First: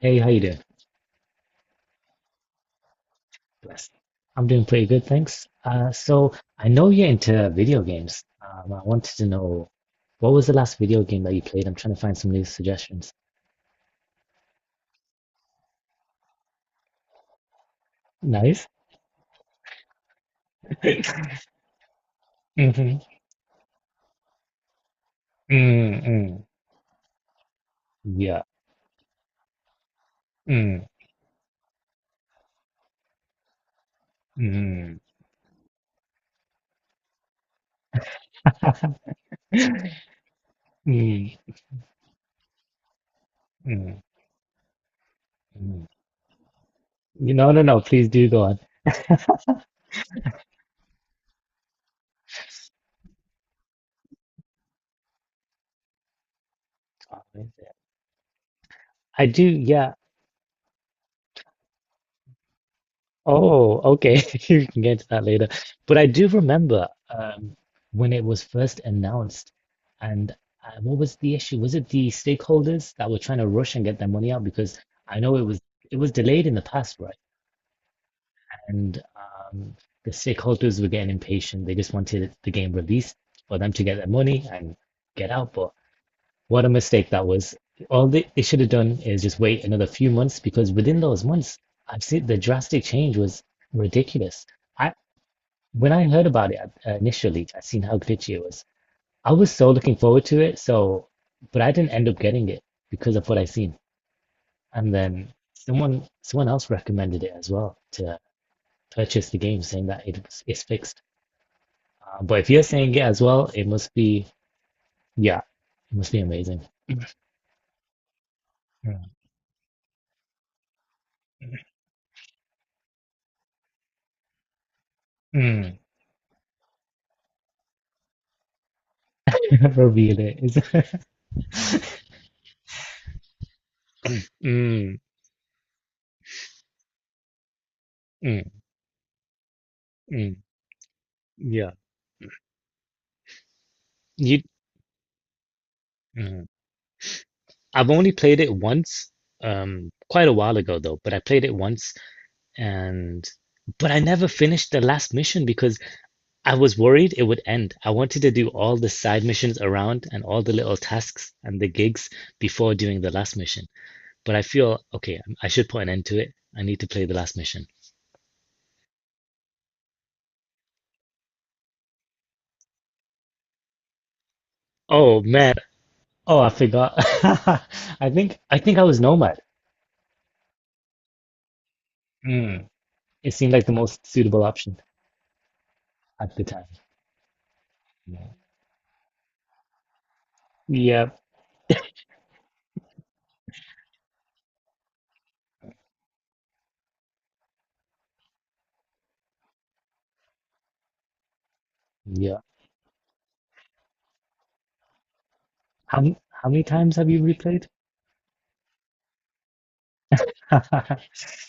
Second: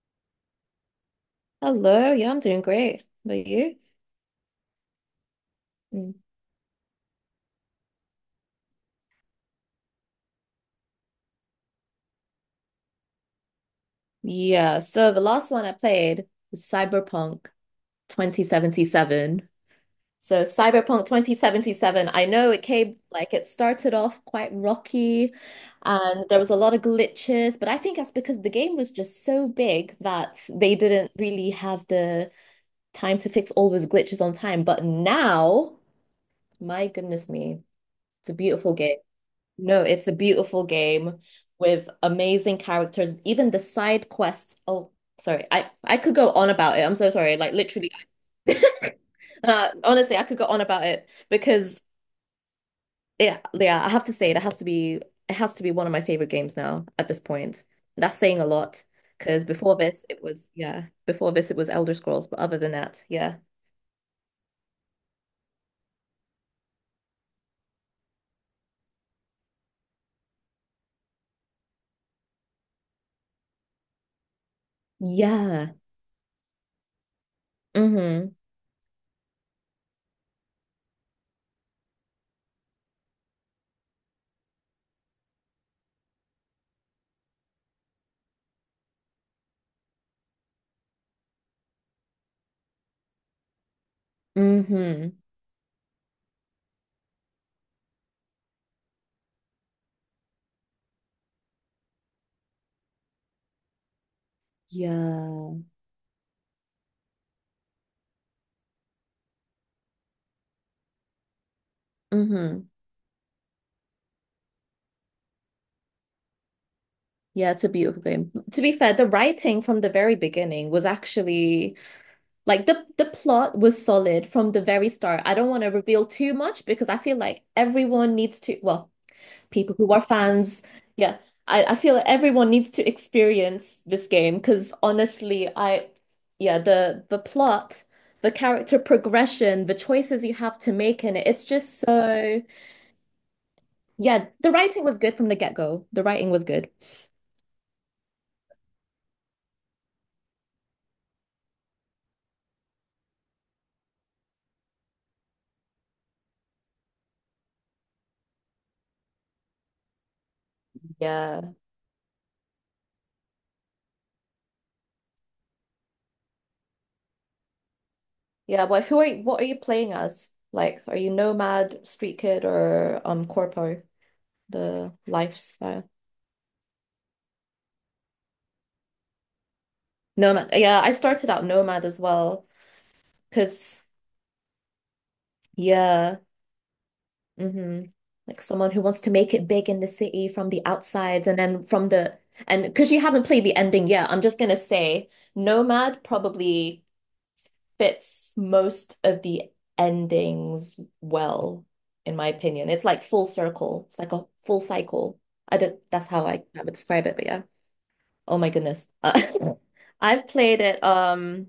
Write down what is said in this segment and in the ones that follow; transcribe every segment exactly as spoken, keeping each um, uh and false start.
Hey, how you doing? Hello, yeah, I'm doing great. But you? Bless. I'm doing pretty good, thanks. Uh, Mm. so I know you're into video games. Um, I wanted to know what was the last video game that you played? I'm trying to find some new suggestions. Yeah, so the last one I played was Cyberpunk Nice. twenty seventy-seven. So Cyberpunk twenty seventy-seven, I know it came Mm-hmm. like it started off quite rocky Mm, and there mm. was a lot of glitches, but I think that's Yeah. because the game was just so big that they Mm, didn't really have the time to fix all those glitches on time. But mm, now, my goodness me, it's a beautiful game. No, it's a beautiful game mm, with amazing characters. Even the mm, side quests. Oh, sorry. I mm. I could go on about it. I'm so sorry. No, Like no, no. literally, Please do go on. uh, honestly, I could go on about it because yeah, yeah. I have to say it has to be it has to be one of my favorite games now at this point. That's saying a lot I do. because before Yeah. this it was yeah. Before this it was Elder Scrolls, but other than that, yeah, Oh, okay. You can get to that later. But I do remember um, when it was first announced, and uh, what was the issue? Was it the stakeholders that were trying to rush and get their money out? Because I know it was yeah. it was delayed in the past, right? Mm-hmm. And um, the stakeholders were getting impatient. They just wanted the game released for them to get their money and get out. But what a mistake that was. All they, they should have done is just wait another few months because within those months, I've seen the drastic change was ridiculous. I Mm-hmm. when I heard about it uh, initially, I seen how glitchy it was. I was so looking forward to it, so but I didn't end up getting it because of what I seen. And then Yeah. someone someone else recommended it as well to purchase the game, saying that it was it's fixed. Uh, but if you're Mm-hmm. saying it as well, it must be yeah, it must be amazing. Yeah, it's a beautiful game. To be fair, the writing from the very beginning was actually like the the plot was solid from the very start. I don't want to Mm. reveal too much because I feel like everyone needs to, well, people who are Reveal fans, it. yeah. I, I feel like everyone needs to experience this game because Mm. honestly, I yeah, the the plot, the Mm, character progression, the choices you mm, have to make in it, it's yeah. just so yeah, You, the writing was good from the get-go. The writing was mm. good. I've only played it once, um, quite a while ago though, but I played it once and but I never finished the last mission because I was worried it would end. I wanted to do all the side missions around and all the little tasks Yeah. and the gigs before doing the last mission. But I feel okay, I should put an end to it. I need to play the last mission. Yeah, but who are you, what are you playing as? Like, are you Nomad, Street Kid, or um Corpo, the Oh man. lifestyle? Oh, I forgot. I think I think I was Nomad. Nomad. Yeah, I started out Nomad as well, Mm. It seemed like the because most suitable option yeah, at the time. mm-hmm. Yeah. Like someone who wants to make it big in the city from the Yeah. outsides and then from the and because you haven't played the ending yet, I'm just gonna say Nomad probably fits most of the endings well, in my Yeah. opinion. It's like full circle. It's like a full cycle. I don't, How that's many, how I, how many I would times describe have it, you but yeah. replayed? Oh my goodness. Uh, I've played it Five. um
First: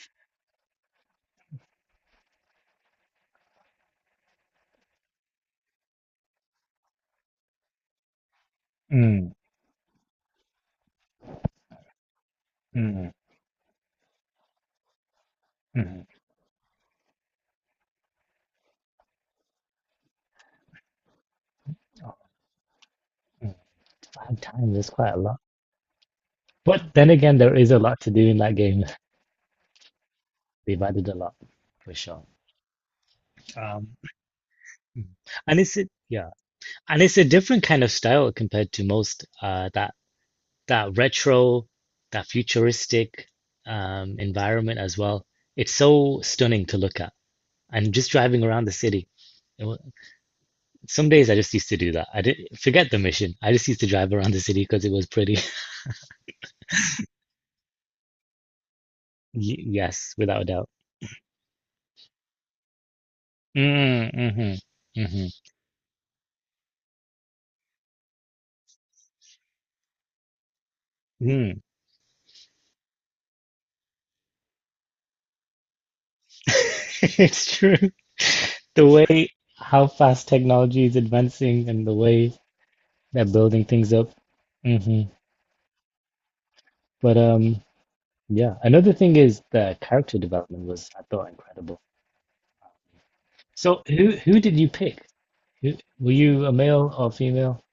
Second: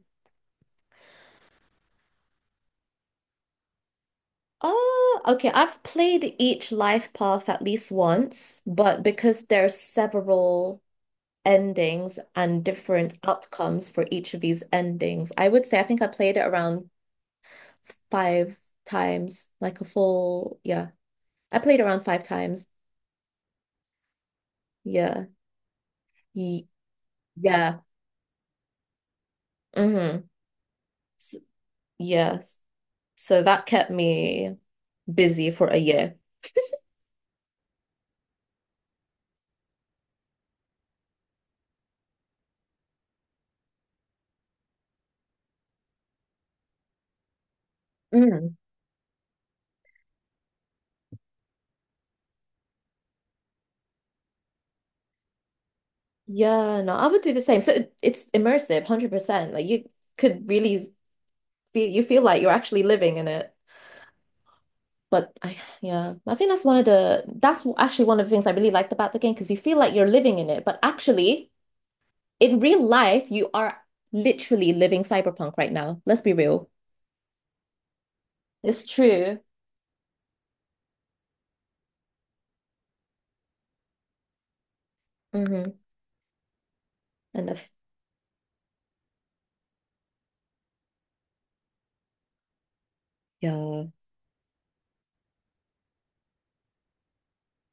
oh okay, I've played each life path at least once, but Mm, because there's several endings and mm, different outcomes for each of these endings, I would say I think mm, I played it around five times, like a full yeah. I played around five times. mm. Five times is quite a Yeah. lot. Ye- But then again, there is a yeah. lot to do in that game. Mm-hmm. They've added a lot, S for sure. yes. So that kept Um, me busy and for it's a a, year. yeah, and it's a different kind of style compared to most. Uh, that that retro, that futuristic, um, environment as well. It's so stunning to look at, and just driving Mm. around the city. Some days I just used to do that. I didn't forget the mission. I just used to drive around the city because it was pretty. Yeah, no, I would do the same. So it, it's immersive, one hundred percent. Like you Yes, without a could doubt. really feel you feel like you're actually living in it. Mm, mm-hmm, mm-hmm, But I yeah, I think that's one of the that's actually one of the things I really liked about the game because you feel like you're living in it, but actually mm. in real life you are literally living cyberpunk right now. Let's be real. It's true. The It's way true. how fast technology is advancing and the way they're building things up. Hmm. Mm-hmm. But And um, if, yeah. Another thing is the character development was, I thought, incredible. So yeah. who who did you pick? Who, were you a male or female?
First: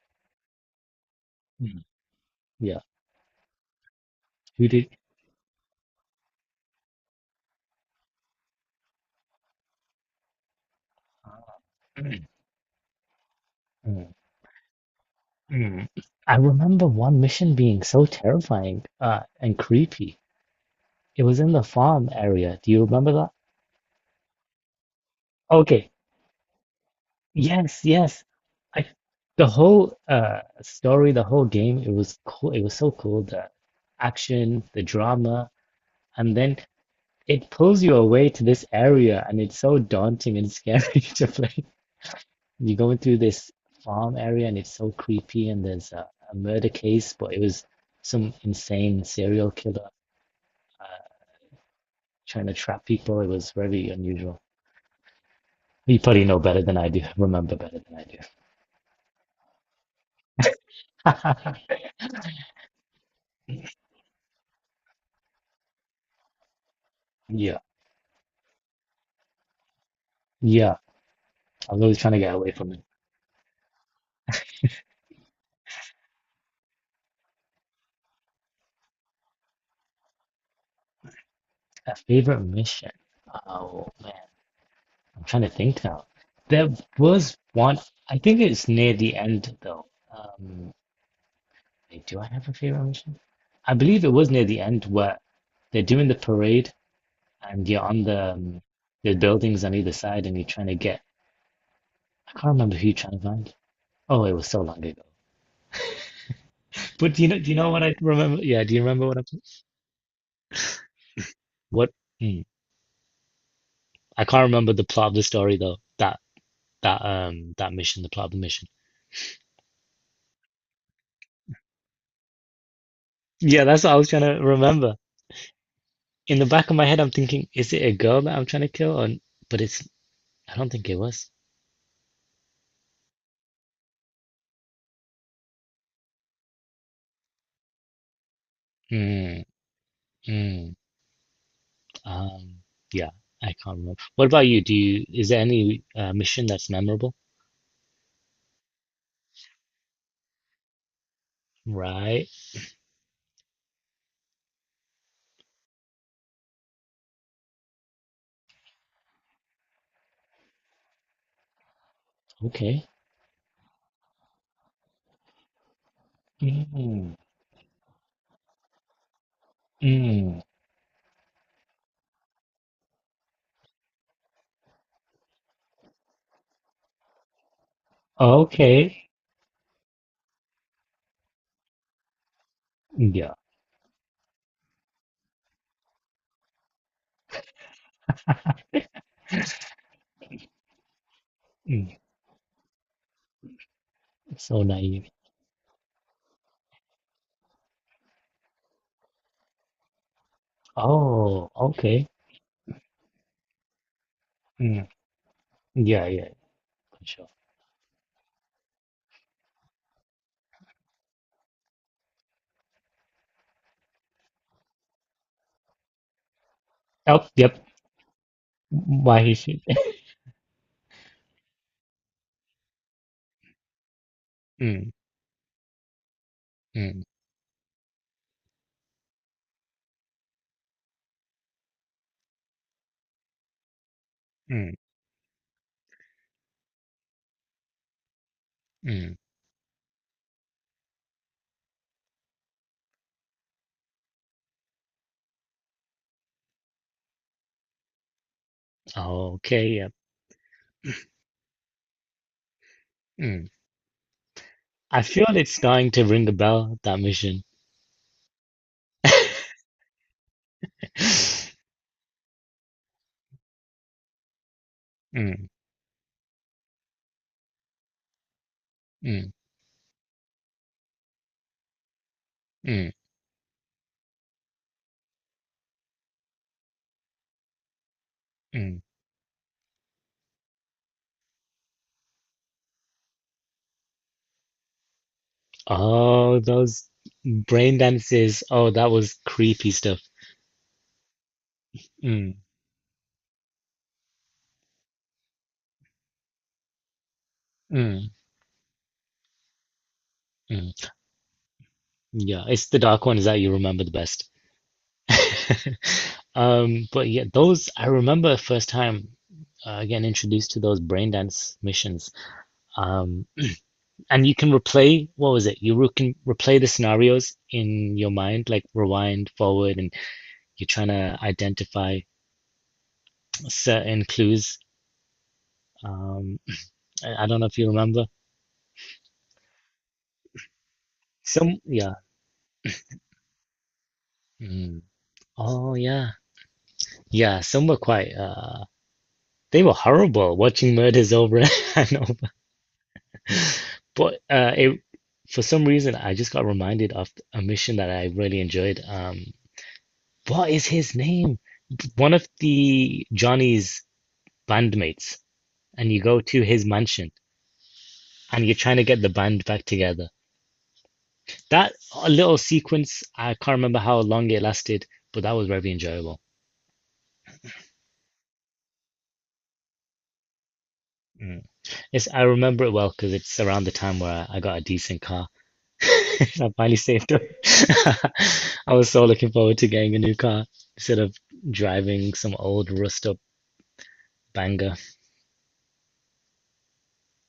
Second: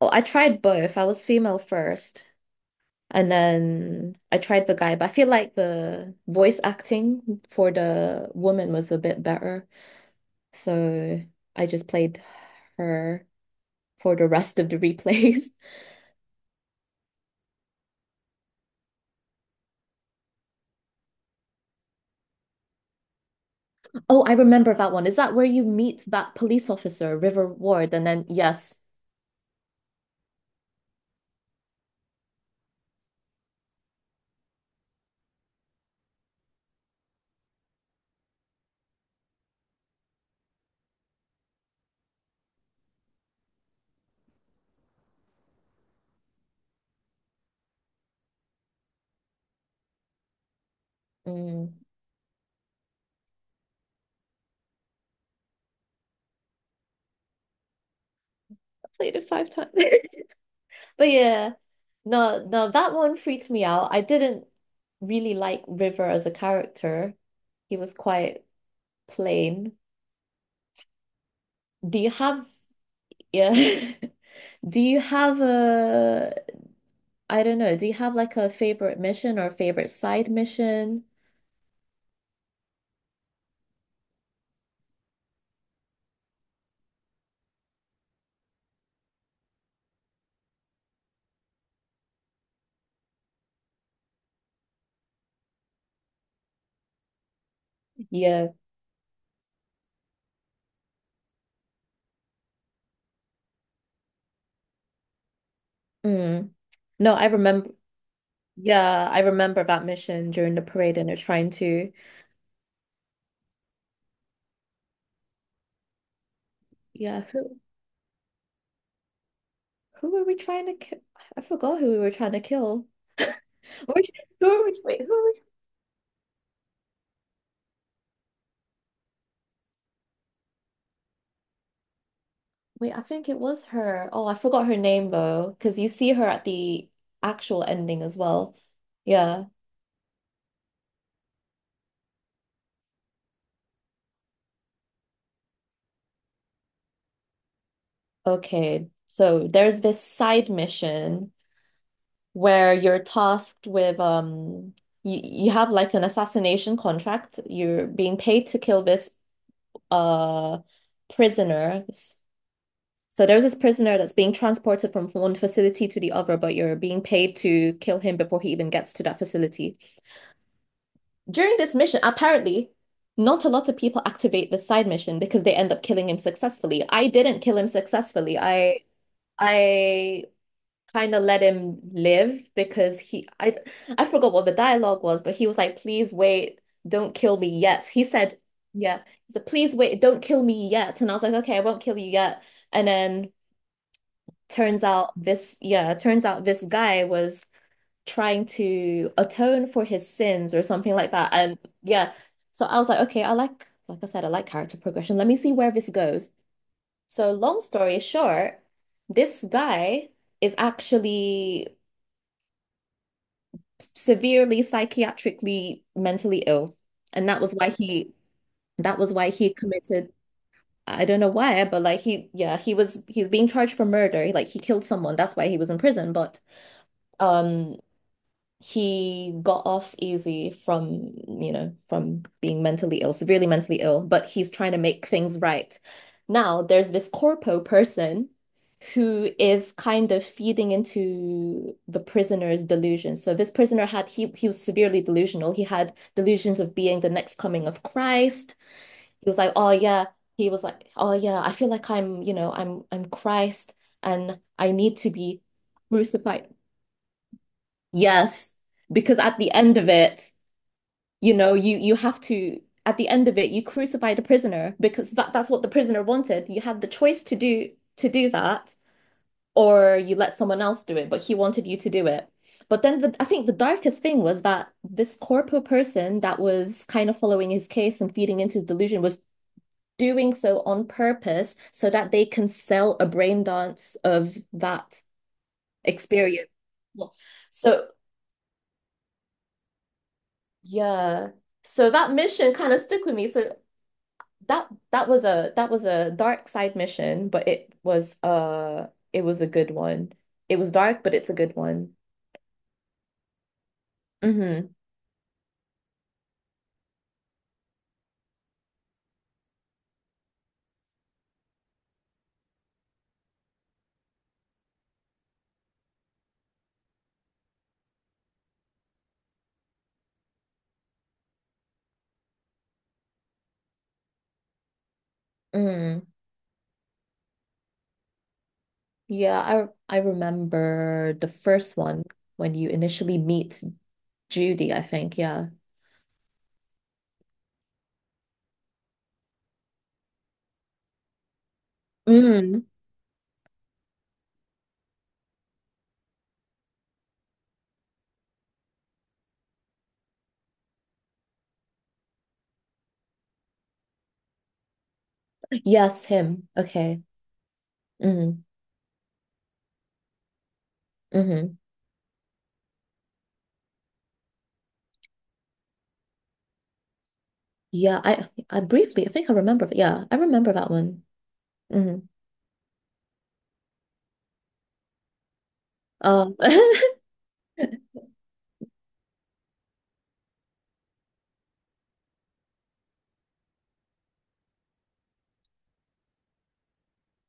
Oh, I tried both. I was female Mm. first, Yeah. and then I Who tried the guy, did? but I feel like the voice acting for the woman was a bit better. So I just played her for the rest of the replays. Mm. I remember one mission being so terrifying uh, and creepy. It was in the farm area. Do you remember that? Oh, I remember that one. Is that where you Okay. meet that police officer, River Yes, Ward? And yes. then, yes, I the whole uh story, the whole game, it was cool. It was so cool. The action, the drama, and then it pulls you away to this area, and it's so daunting and scary to play. You're going through this farm area, and it's so creepy, and there's a, a murder case, but it was some insane serial killer mm, trying to trap people. It was very unusual. You probably know better than I do, remember better than I I played it five times. But do. yeah, no, no, that one freaked me out. I didn't really like River as a character, Yeah, he was quite plain. yeah. I'm really Do you trying to get have away from it. yeah? Do you have a I don't know, do you have like a favorite mission or favorite side mission? A favorite mission. Oh man, I'm trying to think now. There was one, I think it's near the end though. Um, Wait, do I have a favorite mission? I believe it was near the end where they're doing the parade and you're on the Yeah. um, the buildings on either side and you're trying to get, I can't remember who you're trying to find. Oh, it was so long ago. Mm. But No, do I you know? Do you know remember what I remember? Yeah, do you remember yeah, what I I remember that mission during the parade and they're trying what? to Hmm. I can't remember the plot of the story though. That that yeah, um who that mission, the plot of the mission. who were we trying to kill? I forgot who we were trying to kill. Yeah, that's what I was Which, trying to who were we, remember. wait, who were we, In the back of my head, I'm thinking, is it a girl that I'm trying to kill? Or, but it's I don't think it was. wait, I think it was her. Oh, I forgot her name though, because you see her at the actual ending as well. Hmm. Yeah. Hmm. Um. Yeah, I can't remember. What about you? Do you is there any uh, mission that's memorable? Okay. So there's this side mission Right. where you're tasked with um you, you have like an assassination contract. You're being paid to kill this uh prisoner. Okay. So there's this prisoner that's being transported from one facility to the other, but you're being Mm. paid to kill him before he even gets to that facility. Mm. During this mission, apparently, not a lot of people activate the side mission because they end up killing him successfully. I didn't kill him successfully. I Okay. I kind of let him live because he Yeah. I I forgot what the dialogue was, but he was like, please wait, don't kill me yet. He said, yeah. He said, please wait, don't kill me yet. And I was like, okay, I won't Mm. kill you yet. And then So turns naive. out this, yeah, turns out this guy was trying to atone for his sins or something like that. Oh. And Okay. yeah, so I was like, okay, I like like I said, I like character Mm. progression. Let me see where this Yeah, yeah, goes. for sure. So long story short, this guy is actually severely psychiatrically mentally ill. Oh, And that was yep. why he that was Why he why he it? committed I don't know why, but like he yeah, he was he's being charged for murder. Like he killed Mm, someone. That's why he was in prison. But mm, um he got off easy from, you know, from being mentally ill, severely mentally ill, but he's trying mm, to make things right. Now, there's this corpo person mm. who is kind of feeding into the prisoner's delusions. So this prisoner had he he was severely delusional. He had delusions of being the next coming of Christ. He was like, Okay, "Oh yep. yeah." He was like, "Oh yeah, I feel like I'm, you know, I'm I'm Mm. Christ and I need I to feel be it's going to ring a crucified." bell, that mission. Yes, because at the end of it, you know, you you have to at the end of it, you crucify the prisoner because that, Mm, that's what the prisoner wanted. You had the choice to do to do that, mm, or you let someone else do it, but he wanted you to do it. But mm, then the, I think the darkest thing was that this corpo person that was kind of following his case and feeding into his mm. delusion was doing so on purpose so that they can sell a brain dance of that Oh, experience. those Well, brain so dances. Oh, that was creepy stuff. yeah. So that Mm, mission kind of stuck with me. So that that was a that was a dark side mission, but it mm, was uh it was a good one. It was mm. dark, but it's a good one. Yeah, it's the dark ones that you remember the best. Mm-hmm. Um, but yeah, those I remember first time uh, getting introduced to those brain dance missions. Um. And you can replay what was it? You re- can replay the scenarios in your mind, like rewind, forward, and you're trying to identify certain clues. Mm. Um, I I don't know if you remember. Yeah, I I remember the Some, first yeah. one when you initially meet Judy, I Mm. think. Yeah. Oh, yeah. Yeah, some were quite, uh, they were horrible watching murders over and over. Mm. But uh, it, for some reason, I just got reminded of a mission that I really enjoyed. Um, what is his name? One of the Johnny's bandmates and you Yes, go to him. his Okay. mansion and Mm. you're trying to get the band back together. Hmm. That little sequence, I can't remember how long it lasted, but that was very enjoyable. Yeah, I I briefly I think I remember. Yeah, I remember that one. Mm. It's, I remember it well because it's around the time where I, I got a decent car. Um I finally saved up. I was so looking forward to getting a new car instead of driving some old rust up banger.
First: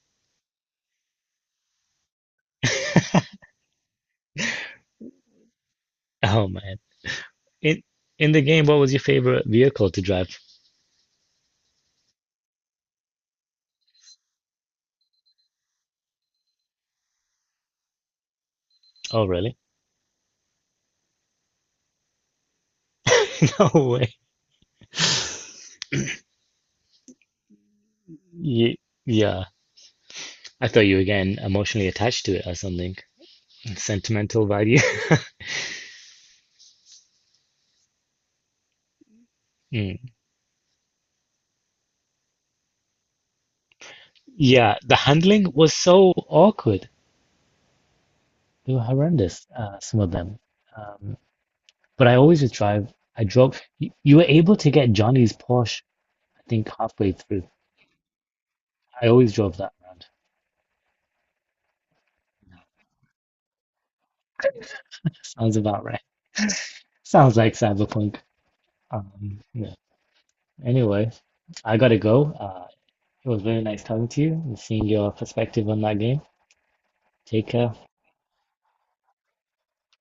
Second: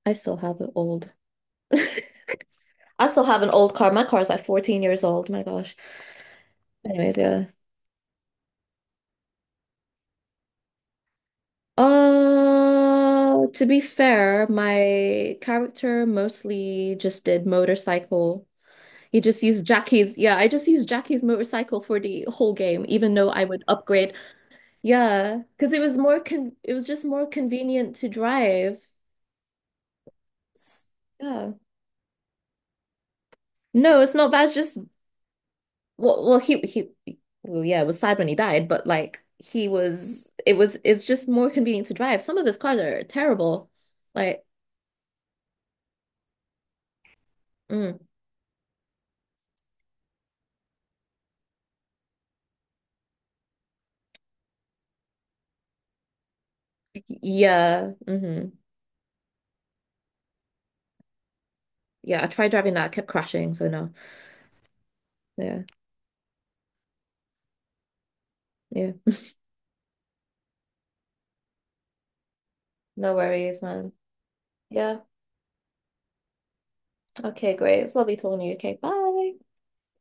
I still have an old. I still have an old car. My car's like fourteen years old. My gosh. Oh man. Anyways, yeah. In in the game, what was your favorite vehicle to drive? Uh, to be fair, my character mostly just did motorcycle. He Oh just really? used Jackie's. Yeah, I just used Jackie's motorcycle for the whole game, even though I would No way. upgrade yeah, because it was more con it was just more convenient to Ye- drive. yeah. I thought S- you were getting Yeah. emotionally attached to it or something. No, it's not bad. Sentimental It's value. just well, well, he he, well, yeah, it was sad when he died, but like he Mm. was, it was, it's just more convenient to drive. Some of his cars are terrible. Like, Yeah, the handling was so awkward. mm, They were horrendous, uh, some of them. Um, but I always would drive. I drove. You, you were able to get Johnny's Porsche, I think, halfway through. yeah, mm-hmm. I always drove that around. Yeah, I tried driving that, I kept crashing, so no. Sounds Yeah, about right. Sounds like Cyberpunk. yeah. Um, yeah. Anyway, I gotta go. Uh, No It was very worries, nice man. talking to you and seeing Yeah. your perspective on that game. Take Okay, care. great. It was lovely talking to you. Okay, bye.